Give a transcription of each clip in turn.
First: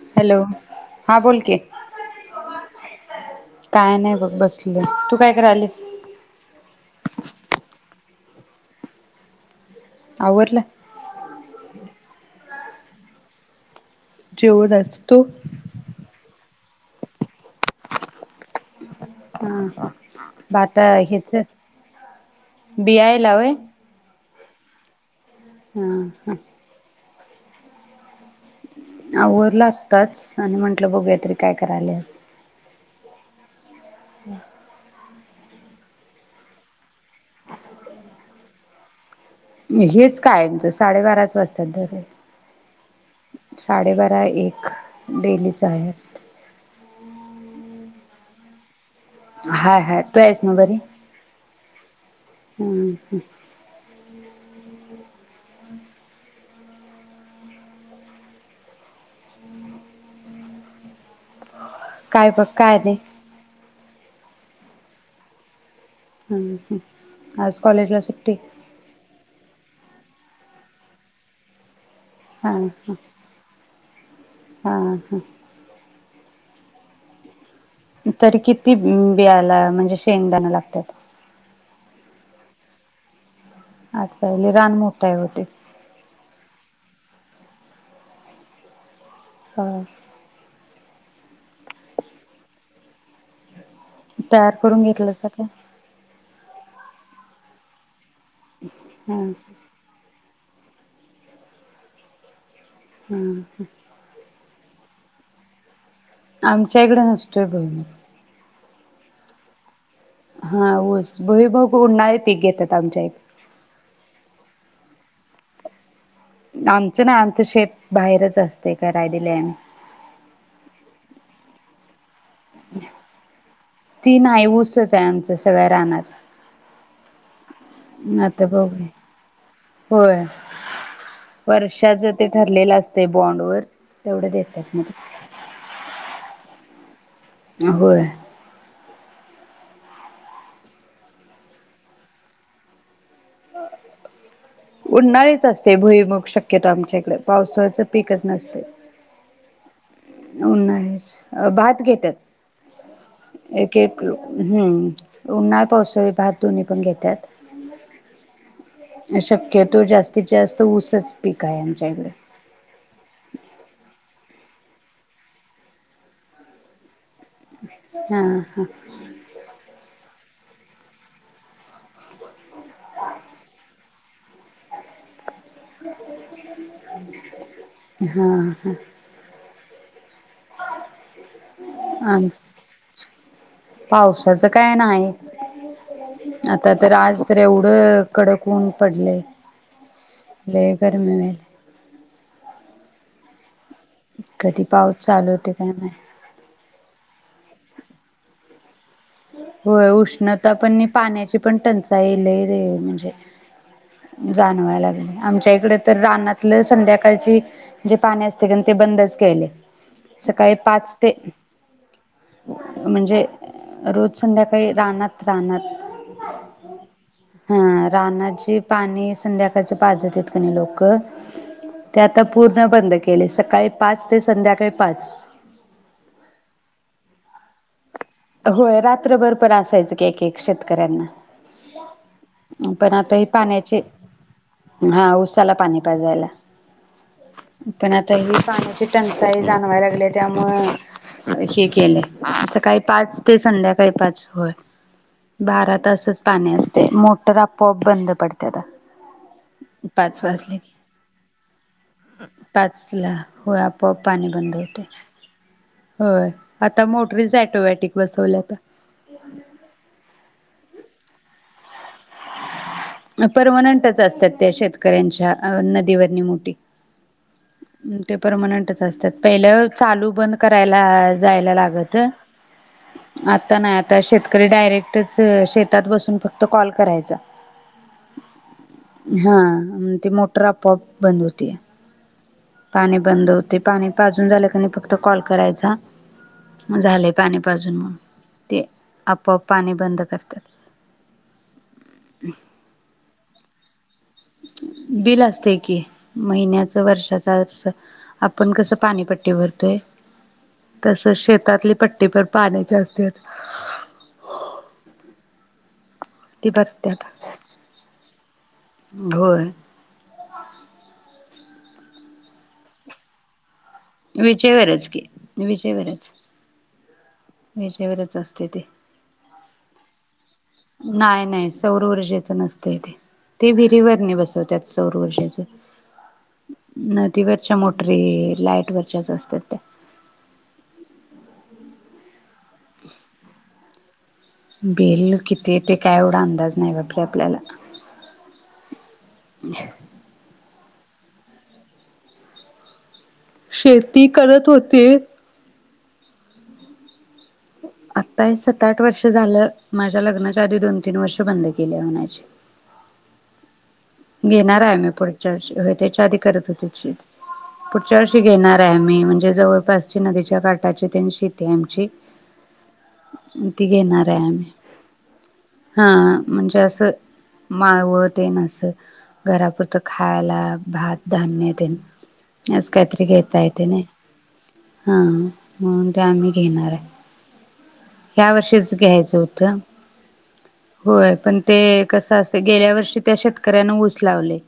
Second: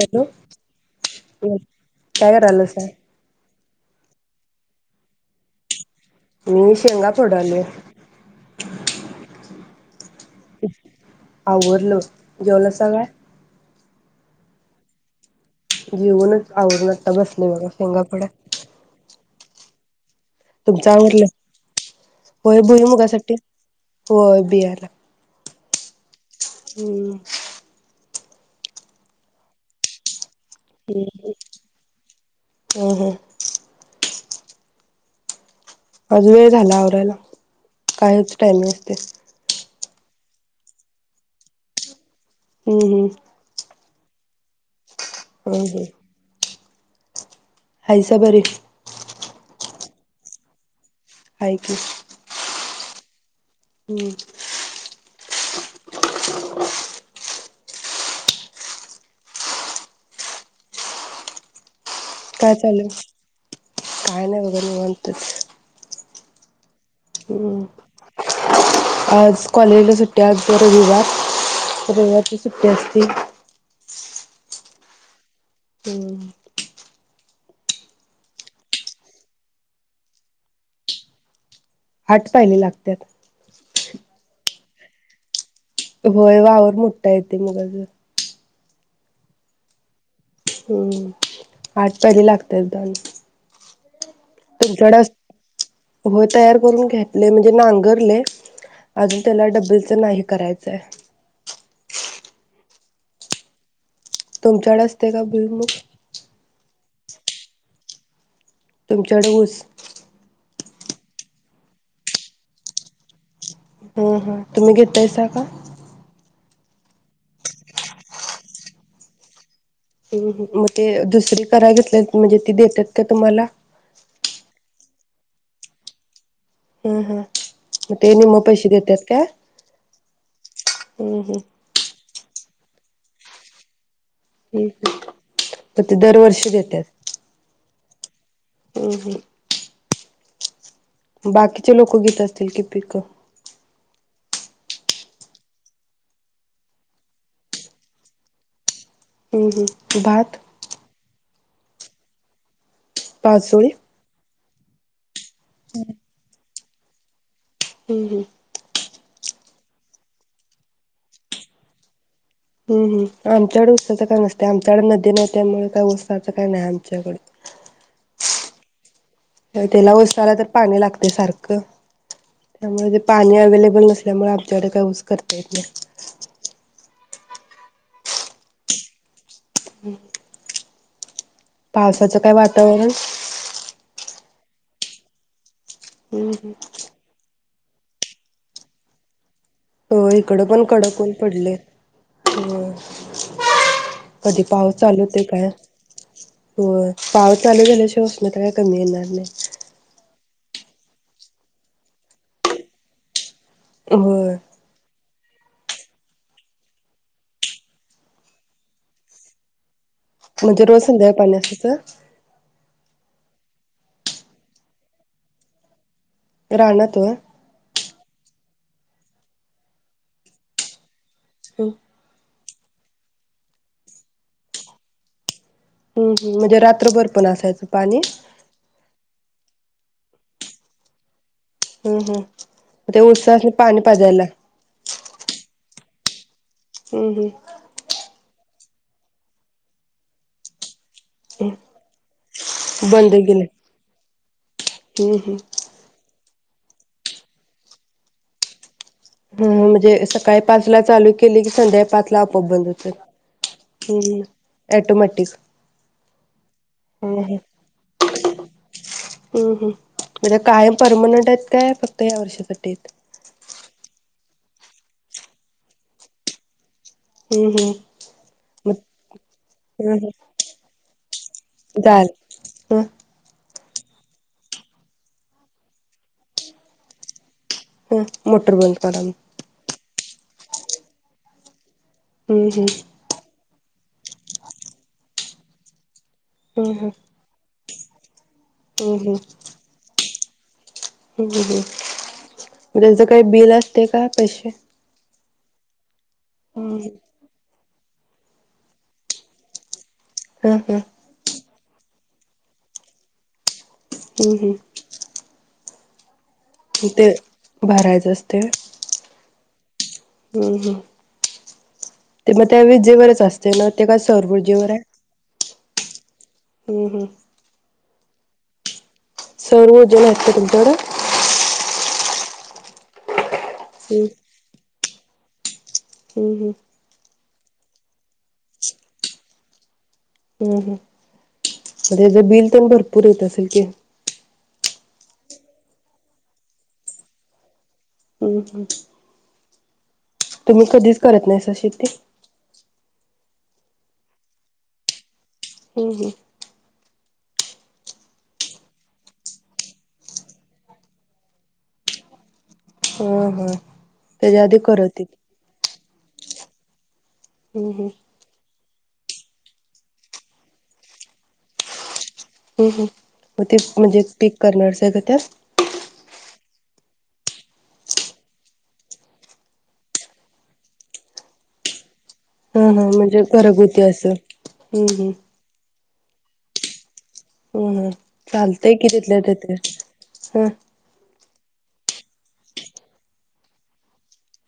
Hello हा बोल की काय करायल्यासा काय नाय बघ बसले तू काय करायलीस मी शेंगा फोडालोय आवरलं आवरल जेवला सगळे जेवुनच तु जेवुनच आवरुन आत्ता बसलोय बघ शेंगा फोडत हा हा ब आता हेच आवरलं होय बियायला भुईमुगासाठी होय. होय बीयाला. हूं हूं हूं आवरल आत्ताच आणि म्हंटलं बघूया तरी काय करायल्यास हं हं हम्. आज वेळ झाला आवरा्यला कायच टाईम नसते. हेच कायमचं साडेबाराच वाजतात दरवेळे हम्म हम्म. साडे बारा एक डेलीच हम्म हम्म आहे असत. हायसा बरी. हाय हाय तू आहेस ना बरी हाय की. हम हम. हम. [inaudible] काय चालू काय नाही बघ. बघ निवांत. हम आज कॉलेजला सुट्टी. आज कॉलेजला सुट्टी आज रविवार. रविवारची हा सुट्टी हा असती. हा हा. हम्म. तर किती बियायला म्हणजे शेंगदाण लागतात? आठ पायली लागतात. आठ पायली रान मोठं काय होते. होय वावर मोठं येते मगा ज हा. हम्म आठ पायली लागतात दाण. तयार करून घेतलं सकाय. होय तयार करून घेतले म्हणजे नांगरले. अजून हा त्याला डब्बलच नाही. करायचंय. हम्म हम्म. तुमच्याकडे असते का भुईमूग? आमच्याकडे नसतोय भुईमूग. तुमच्याकडे ऊस? हा ऊस भुईमूग उनणारे पीक घेतात आमच्याकडे. हम हा तुम्ही घेतायसा का? आमचं ना आमचं शेत बाहेरच असते करायला दिले आम्ही. हम्म मग ते दुसरी कराय घेतले? म्हणजे ती देतात का तुम्हाला? ते आमचं सगळं रानात हम्म हम म ते निम आता पैसे बघू देतात का होय. हम्म हम्म. वर्षाच ते ठरलेलं असते बॉन्ड वर ठीक आहे तर ते दरवर्षी देतात. होय. हम्म हम्म बाकीचे लोक घेत असतील की पिक? उन्हाळीच असते भुईमग शक्यतो आमच्याकडे पावसाचं पिकच नसते. हम हम. उन नाहीच. अ भात घेत्यात. पाचोळी एक एकल हम्म उनाळी पावसाळी भात दोनी पण घेत्यात हम्म हम्म शक्यतो जास्तीत जास्त ऊसाच पीक आहे आमच्या इकडे. हम हम आमच्याकडे उस्साच काय नसते आमच्याकडे नद्दी नही त्यामुळे काय उस्साच काय नाय आमच्याकडे. हा हा ऊस त्याला तर पाणी लागतय सारख. त्यामुळे ते पाणी अवेलेबल नसल्यामुळे आमच्याकडे काय ऊस करता येत नाय. हा ह हम्म पावसाच आम काय वातावरण? त्याचं काय नायी हम्म हम्म. आता तर आज त एवढ कडक उन पडलये. हो इकड पण कडक ऊन पडलये. कधी पाऊस चालूत काय? व्हय पावु चालु झाल्या शिवाय उष्णता काय कमी ओणार होय उष्ण आता पण नी पाण्याची पण टंचाई लइ दे म्हणजे होय जाणवाय लागलय आमच्या इकडे तर रानातल संध्याकाळची जे पाणी असते का ते बंदच केलय. म्हणजे रोज संध्याय पाण्याच का? म्हणजे रोज संध्याकाळी रानात रानात रानात होय हा राणाजी पाणी संध्याकाळचं पाजत आहेतेत क नाही लोकं [unintelligible] पूर्ण बंद केले सकाळी पाच ते संध्याकाळी पाच हम हम म्हणजे रात्रभर पण असायचं पाणी? होय रात्रभर पर असायच. की एक एक शेतकऱ्यांना हम्म हम्म पण ते आता हे उसासनी पाणी पाण्याचे, पाजायला हा ऊसाला पाण्या [unintelligible] हम्म हम्म पण आता पाण्याची टंचाई जाणवायला लागली आहे त्यामुळे हे केलंय असं काही बंद पाच ते केलं. संध्याकाळी पाच होय हम्म हम्म बारा तासच पाणी असतय मोटर आपोआप बंद पडतात. हम म्हणजे सकाळी पाच ला चालू केली की संध्या पाच ला आपआप बंद पाच ला होय होतात आपोआप हम पाणी बंद होते ऑटोमॅटिक. होय आता मोटरीच हम्म ऑटोमॅटिक बसवल्याता हम म्हणजे कायम परमनंट काय फक्त या वर्षासाठी आहेत. परमनंटच असतात. त्या शेतकऱ्यांच्या नदीवरणी मोठी हम्म हम्म ते मग परमनंटच असतात पहिलं हम्म चालू हम्म बंद करायला जायला लागत चालेल. ह आता नाही आता आता शेतकरी डायरेक्टच शेतात बसून फक्त कॉल करायचं. चा ह मोटर बंद करा. म्हणून ते मोटर आपोआप बंद होती ते हम्म हम्म पाणी बंद होते. पा पाजून झालं कि नाही फक्त कॉल करायचा. हम्म झालंय पाणी पाजून म्हणून ते आपोआप पाणी बंद करा. [inaudible] हम मग त्यांचे काही बिल असतं. ते काय पैशे बिल असते की. महिन्याच वर्षाचा असं. आपण कसं पाणीपट्टी भरतोय. हं हं तसं शेतातली पट्टीभर पाण्याचे असतेत. हम्म हम्म. ती भरत्यात ते भरायचं अस ते होय हम्म हम्म ते ते मग त्या विजेवरचं अस तेना ते का सौर ऊर्जे वर हाय? विजेवरच की विजेवरच. हम्म हम्म. विजेवरच असतय ते. सौरऊर्जा नाहीत का तुमच्याकडं? द्यायच नसतय ते. ते विहिरीवरनी बसवत्याच. सौरऊर्जेच. हम्म हम्म. तिवच्या मोटरीत वर्च्याच असत्यात. [inaudible] हम्म हम्म. तेज बिल? तेन भरपूर येत असल की? बिल किती येतय काय एवढा अंदाज नाय बापरे आपल्याला. हम्म हम्म. [inaudible] तुम्ही कधीच करत नाहीसा शेती? शेती करत होते. हम्म हम्म. आत्ताये सत आठ वर्ष झालं, माझ्या लग्नाच्या आधी दोन तीन वर्ष बंद केल्या म्हणायची. हम्म हम्म. घेणार आहे मी पुढच्या वर्षी होय त्याच्या आधी करत होतीत शेती हम्म हम् पुढच्या वर्षी घेणार. घेणार हाय मी, म्हणजे जवळपासची नदीच्या काठाची तेन शेती हाय आमची. हम्म हम् मग ते ती म्हणजे घेणार हाय पीक आम्ही. करणारच आहे का त्या हा म्हणजे असं माळव तेन असं घरापुरतं खायला भात, धान्य तेन. हा असं हा काहीतरी म्हणजे घेता येते घरगुती नाही असं, हा हम्म हम्म. म्हणून ते आम्ही घेणार आय हम्म हम् ह्या वर्षीच चालतंय कि घ्यायचं तिथल्या तिथे होतं ह होय पण ते कसं असत गेल्या वर्षी त्या शेतकऱ्यान ऊस लावले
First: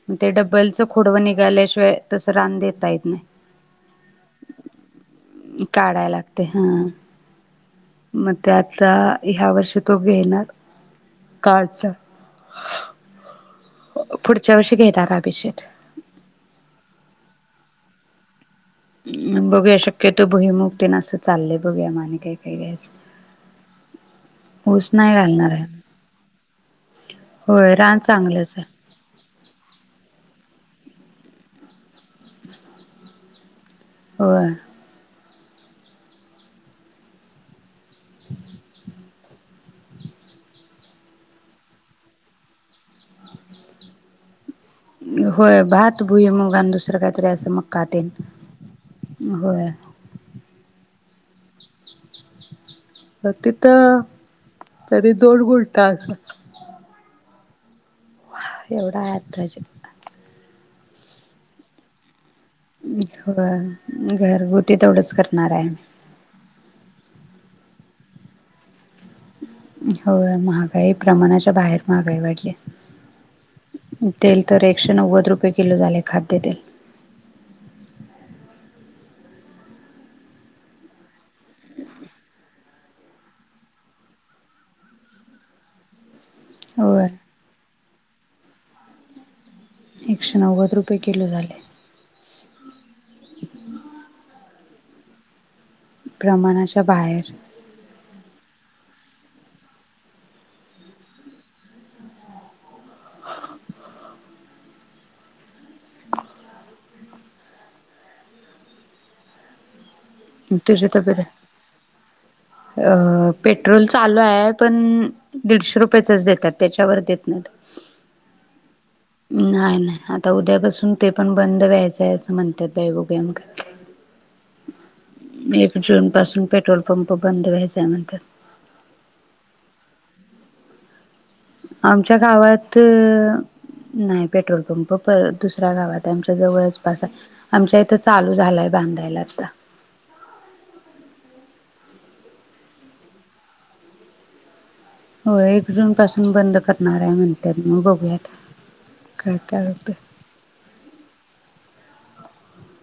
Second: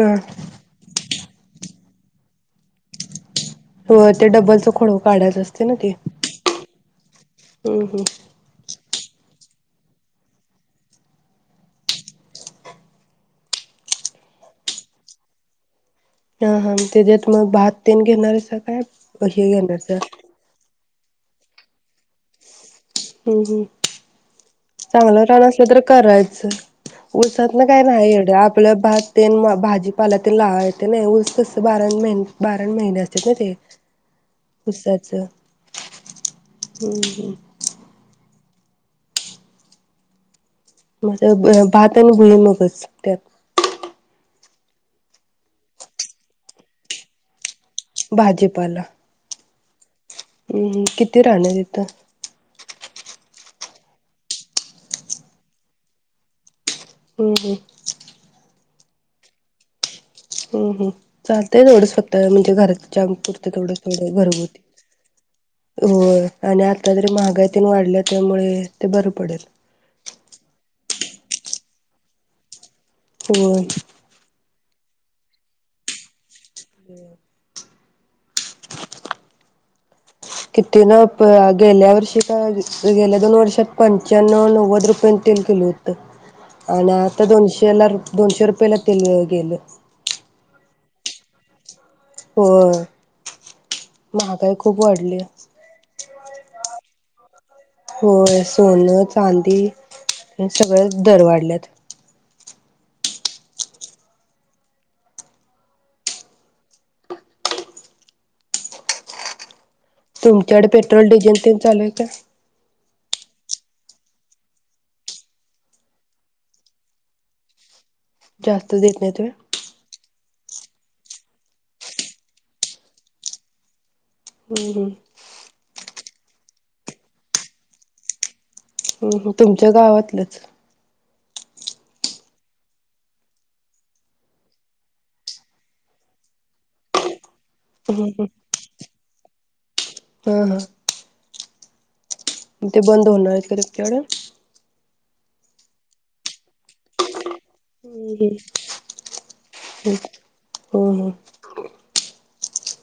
हा ते डबलचं खोडव निघ निघाल्याशिवाय तसं रान देता येत नाय हो ते डबलच खोडव काढायच असतय ना ते काढायला लागते हा हम हम मग ते आता ह्या वर्षी तो घेणार काचा, पुढच्या वर्षी घेणार आम्ही शेत हा हा त्याच्यात मग भात तेन घेणार असाल. बघूया शक्यतो भुईमुग ते असं चाललेय बघूया मग काय काय घ्यायचं हम हम ऊस नाही चांगलं रान घालणार आहे असलं तर करायचं ऊसातन होय काय रान नाही एवढं चांगलंच आहे आपल्या भात तेन भाजीपाला तेन लावाय येत नाही, उस कसं बार महिने बाराण महिने असतात ना ते. होय उसाचं हम हम. म तर भात आणि भुईमूगच त्यात होय भात भुई मग आणि दुसरं काहीतरी असं मक् का तेन होय. हम किती रान देता? तिथं तरी दोन गुंटा असल हं हं एवढा आहे आताशी हं हं चालतंय तेवढं स्वत म्हणजे घरच्यापुरत तेवढं केलं होय बरं हुतय, घरगुती तेवढंच करणार आहे. होय आणि आता जरी महागाई तेन वाढल्या त्यामुळे ते बरं पडेल हो महागाई प्रमाणाच्या बाहेर महागाई वाढल्या होय तर एकशे नव्वद रुपये किलो झालय खाद्यतेल हम्म किती न गेल्या वर्षी का गेल्या दोन वर्षात पंचानौ - नव्वद रुपयन तेन किलो होत आणि होय आता दोनशेला दोनशे रुपयाेला तेल गेलं एकशे नव्वद रुपये किलो झालय. होय महाग गाई खूप वाढलीया प्रमाणाच्या बाहेर होय सोन चांदी सगळं दर वाढल्यात. [unintelligible] तुमच्याकडे तुझी पेट्रोल तब्येत डिझेल ते चालू आहे काय? अ पेट्रोल चालू आहे पण दीडशे रुपयाचं देतात त्याच्यावर देत नाही. जास्त देत नाहीत व्हय नाहीय नाही आता आता उद्यापासून ते पण बंद व्हायचंय असं म्हणतात बाई बघुया. हम हम. पासून पेट्रोल पंप बंद व्हायचा म्हणतात. हम् तुमच्या गावातलंच. आमच्या गावात नाही पेट्रोल पंप परत दुसऱ्या गावात आमच्या जवळचपास आहे. आमच्या इथं हम्म चालू झालाय बांधायला आता. हम्म हा हा ते बंद होणार कत तेवढ- हो एक जून पासून बंद करणार आहे म्हण. बघूयात काय कात- हम्म च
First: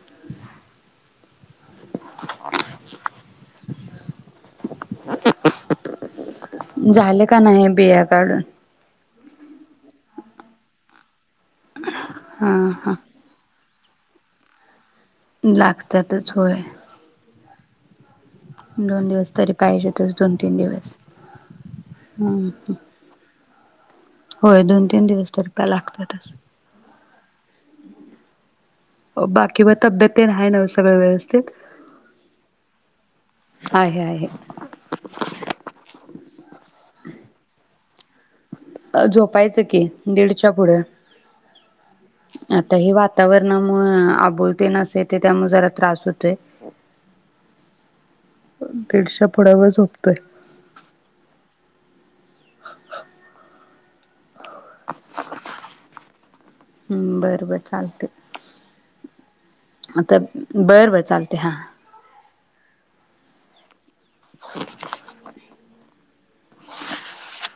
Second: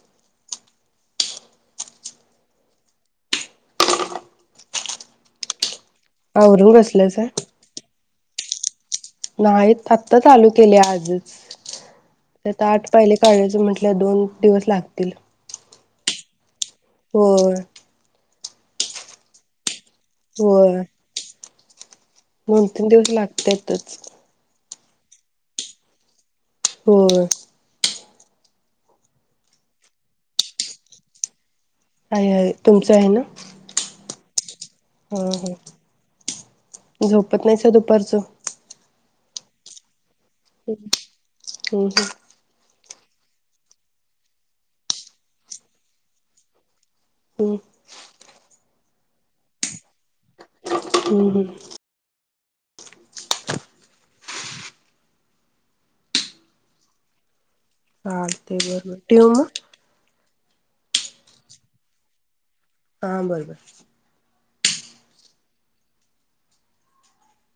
क क आवरून बसल्यासा झाले का नाही बिया काढून. नाही आत्ता चालू केले आजच. हा त्याता आठ हा पाहिले काढयचं म्हंटलं. आप दोन दिवस लागतील. लागतातच होय. वर दोन दिवस तरी पाहिजेत. दोन तीन होय दिवस- दोन ह तीन दिवस लागत. त्यातच. होय दोन तीन दिवस तर र प लागतात. हो बाकी व तब्येत आहे न सगळं व्यवस्थित हय आहे तुमचं आहे ना आहे आहे हा हा स अ झोपायचं की. दीडच्या पुढे आ- हम्म हम्म आता हे वातावरणामुळे आबुोलते नसे ते त्यामु जरा त्रास होतोय हम् दीडशा पुड्यावर झोपतोय हम् ह हाा ह् बर बर चालते चालतंय बरं बरं ठेऊ मग? बरं बरं चालते हां. हा बरोबर. [inaudible]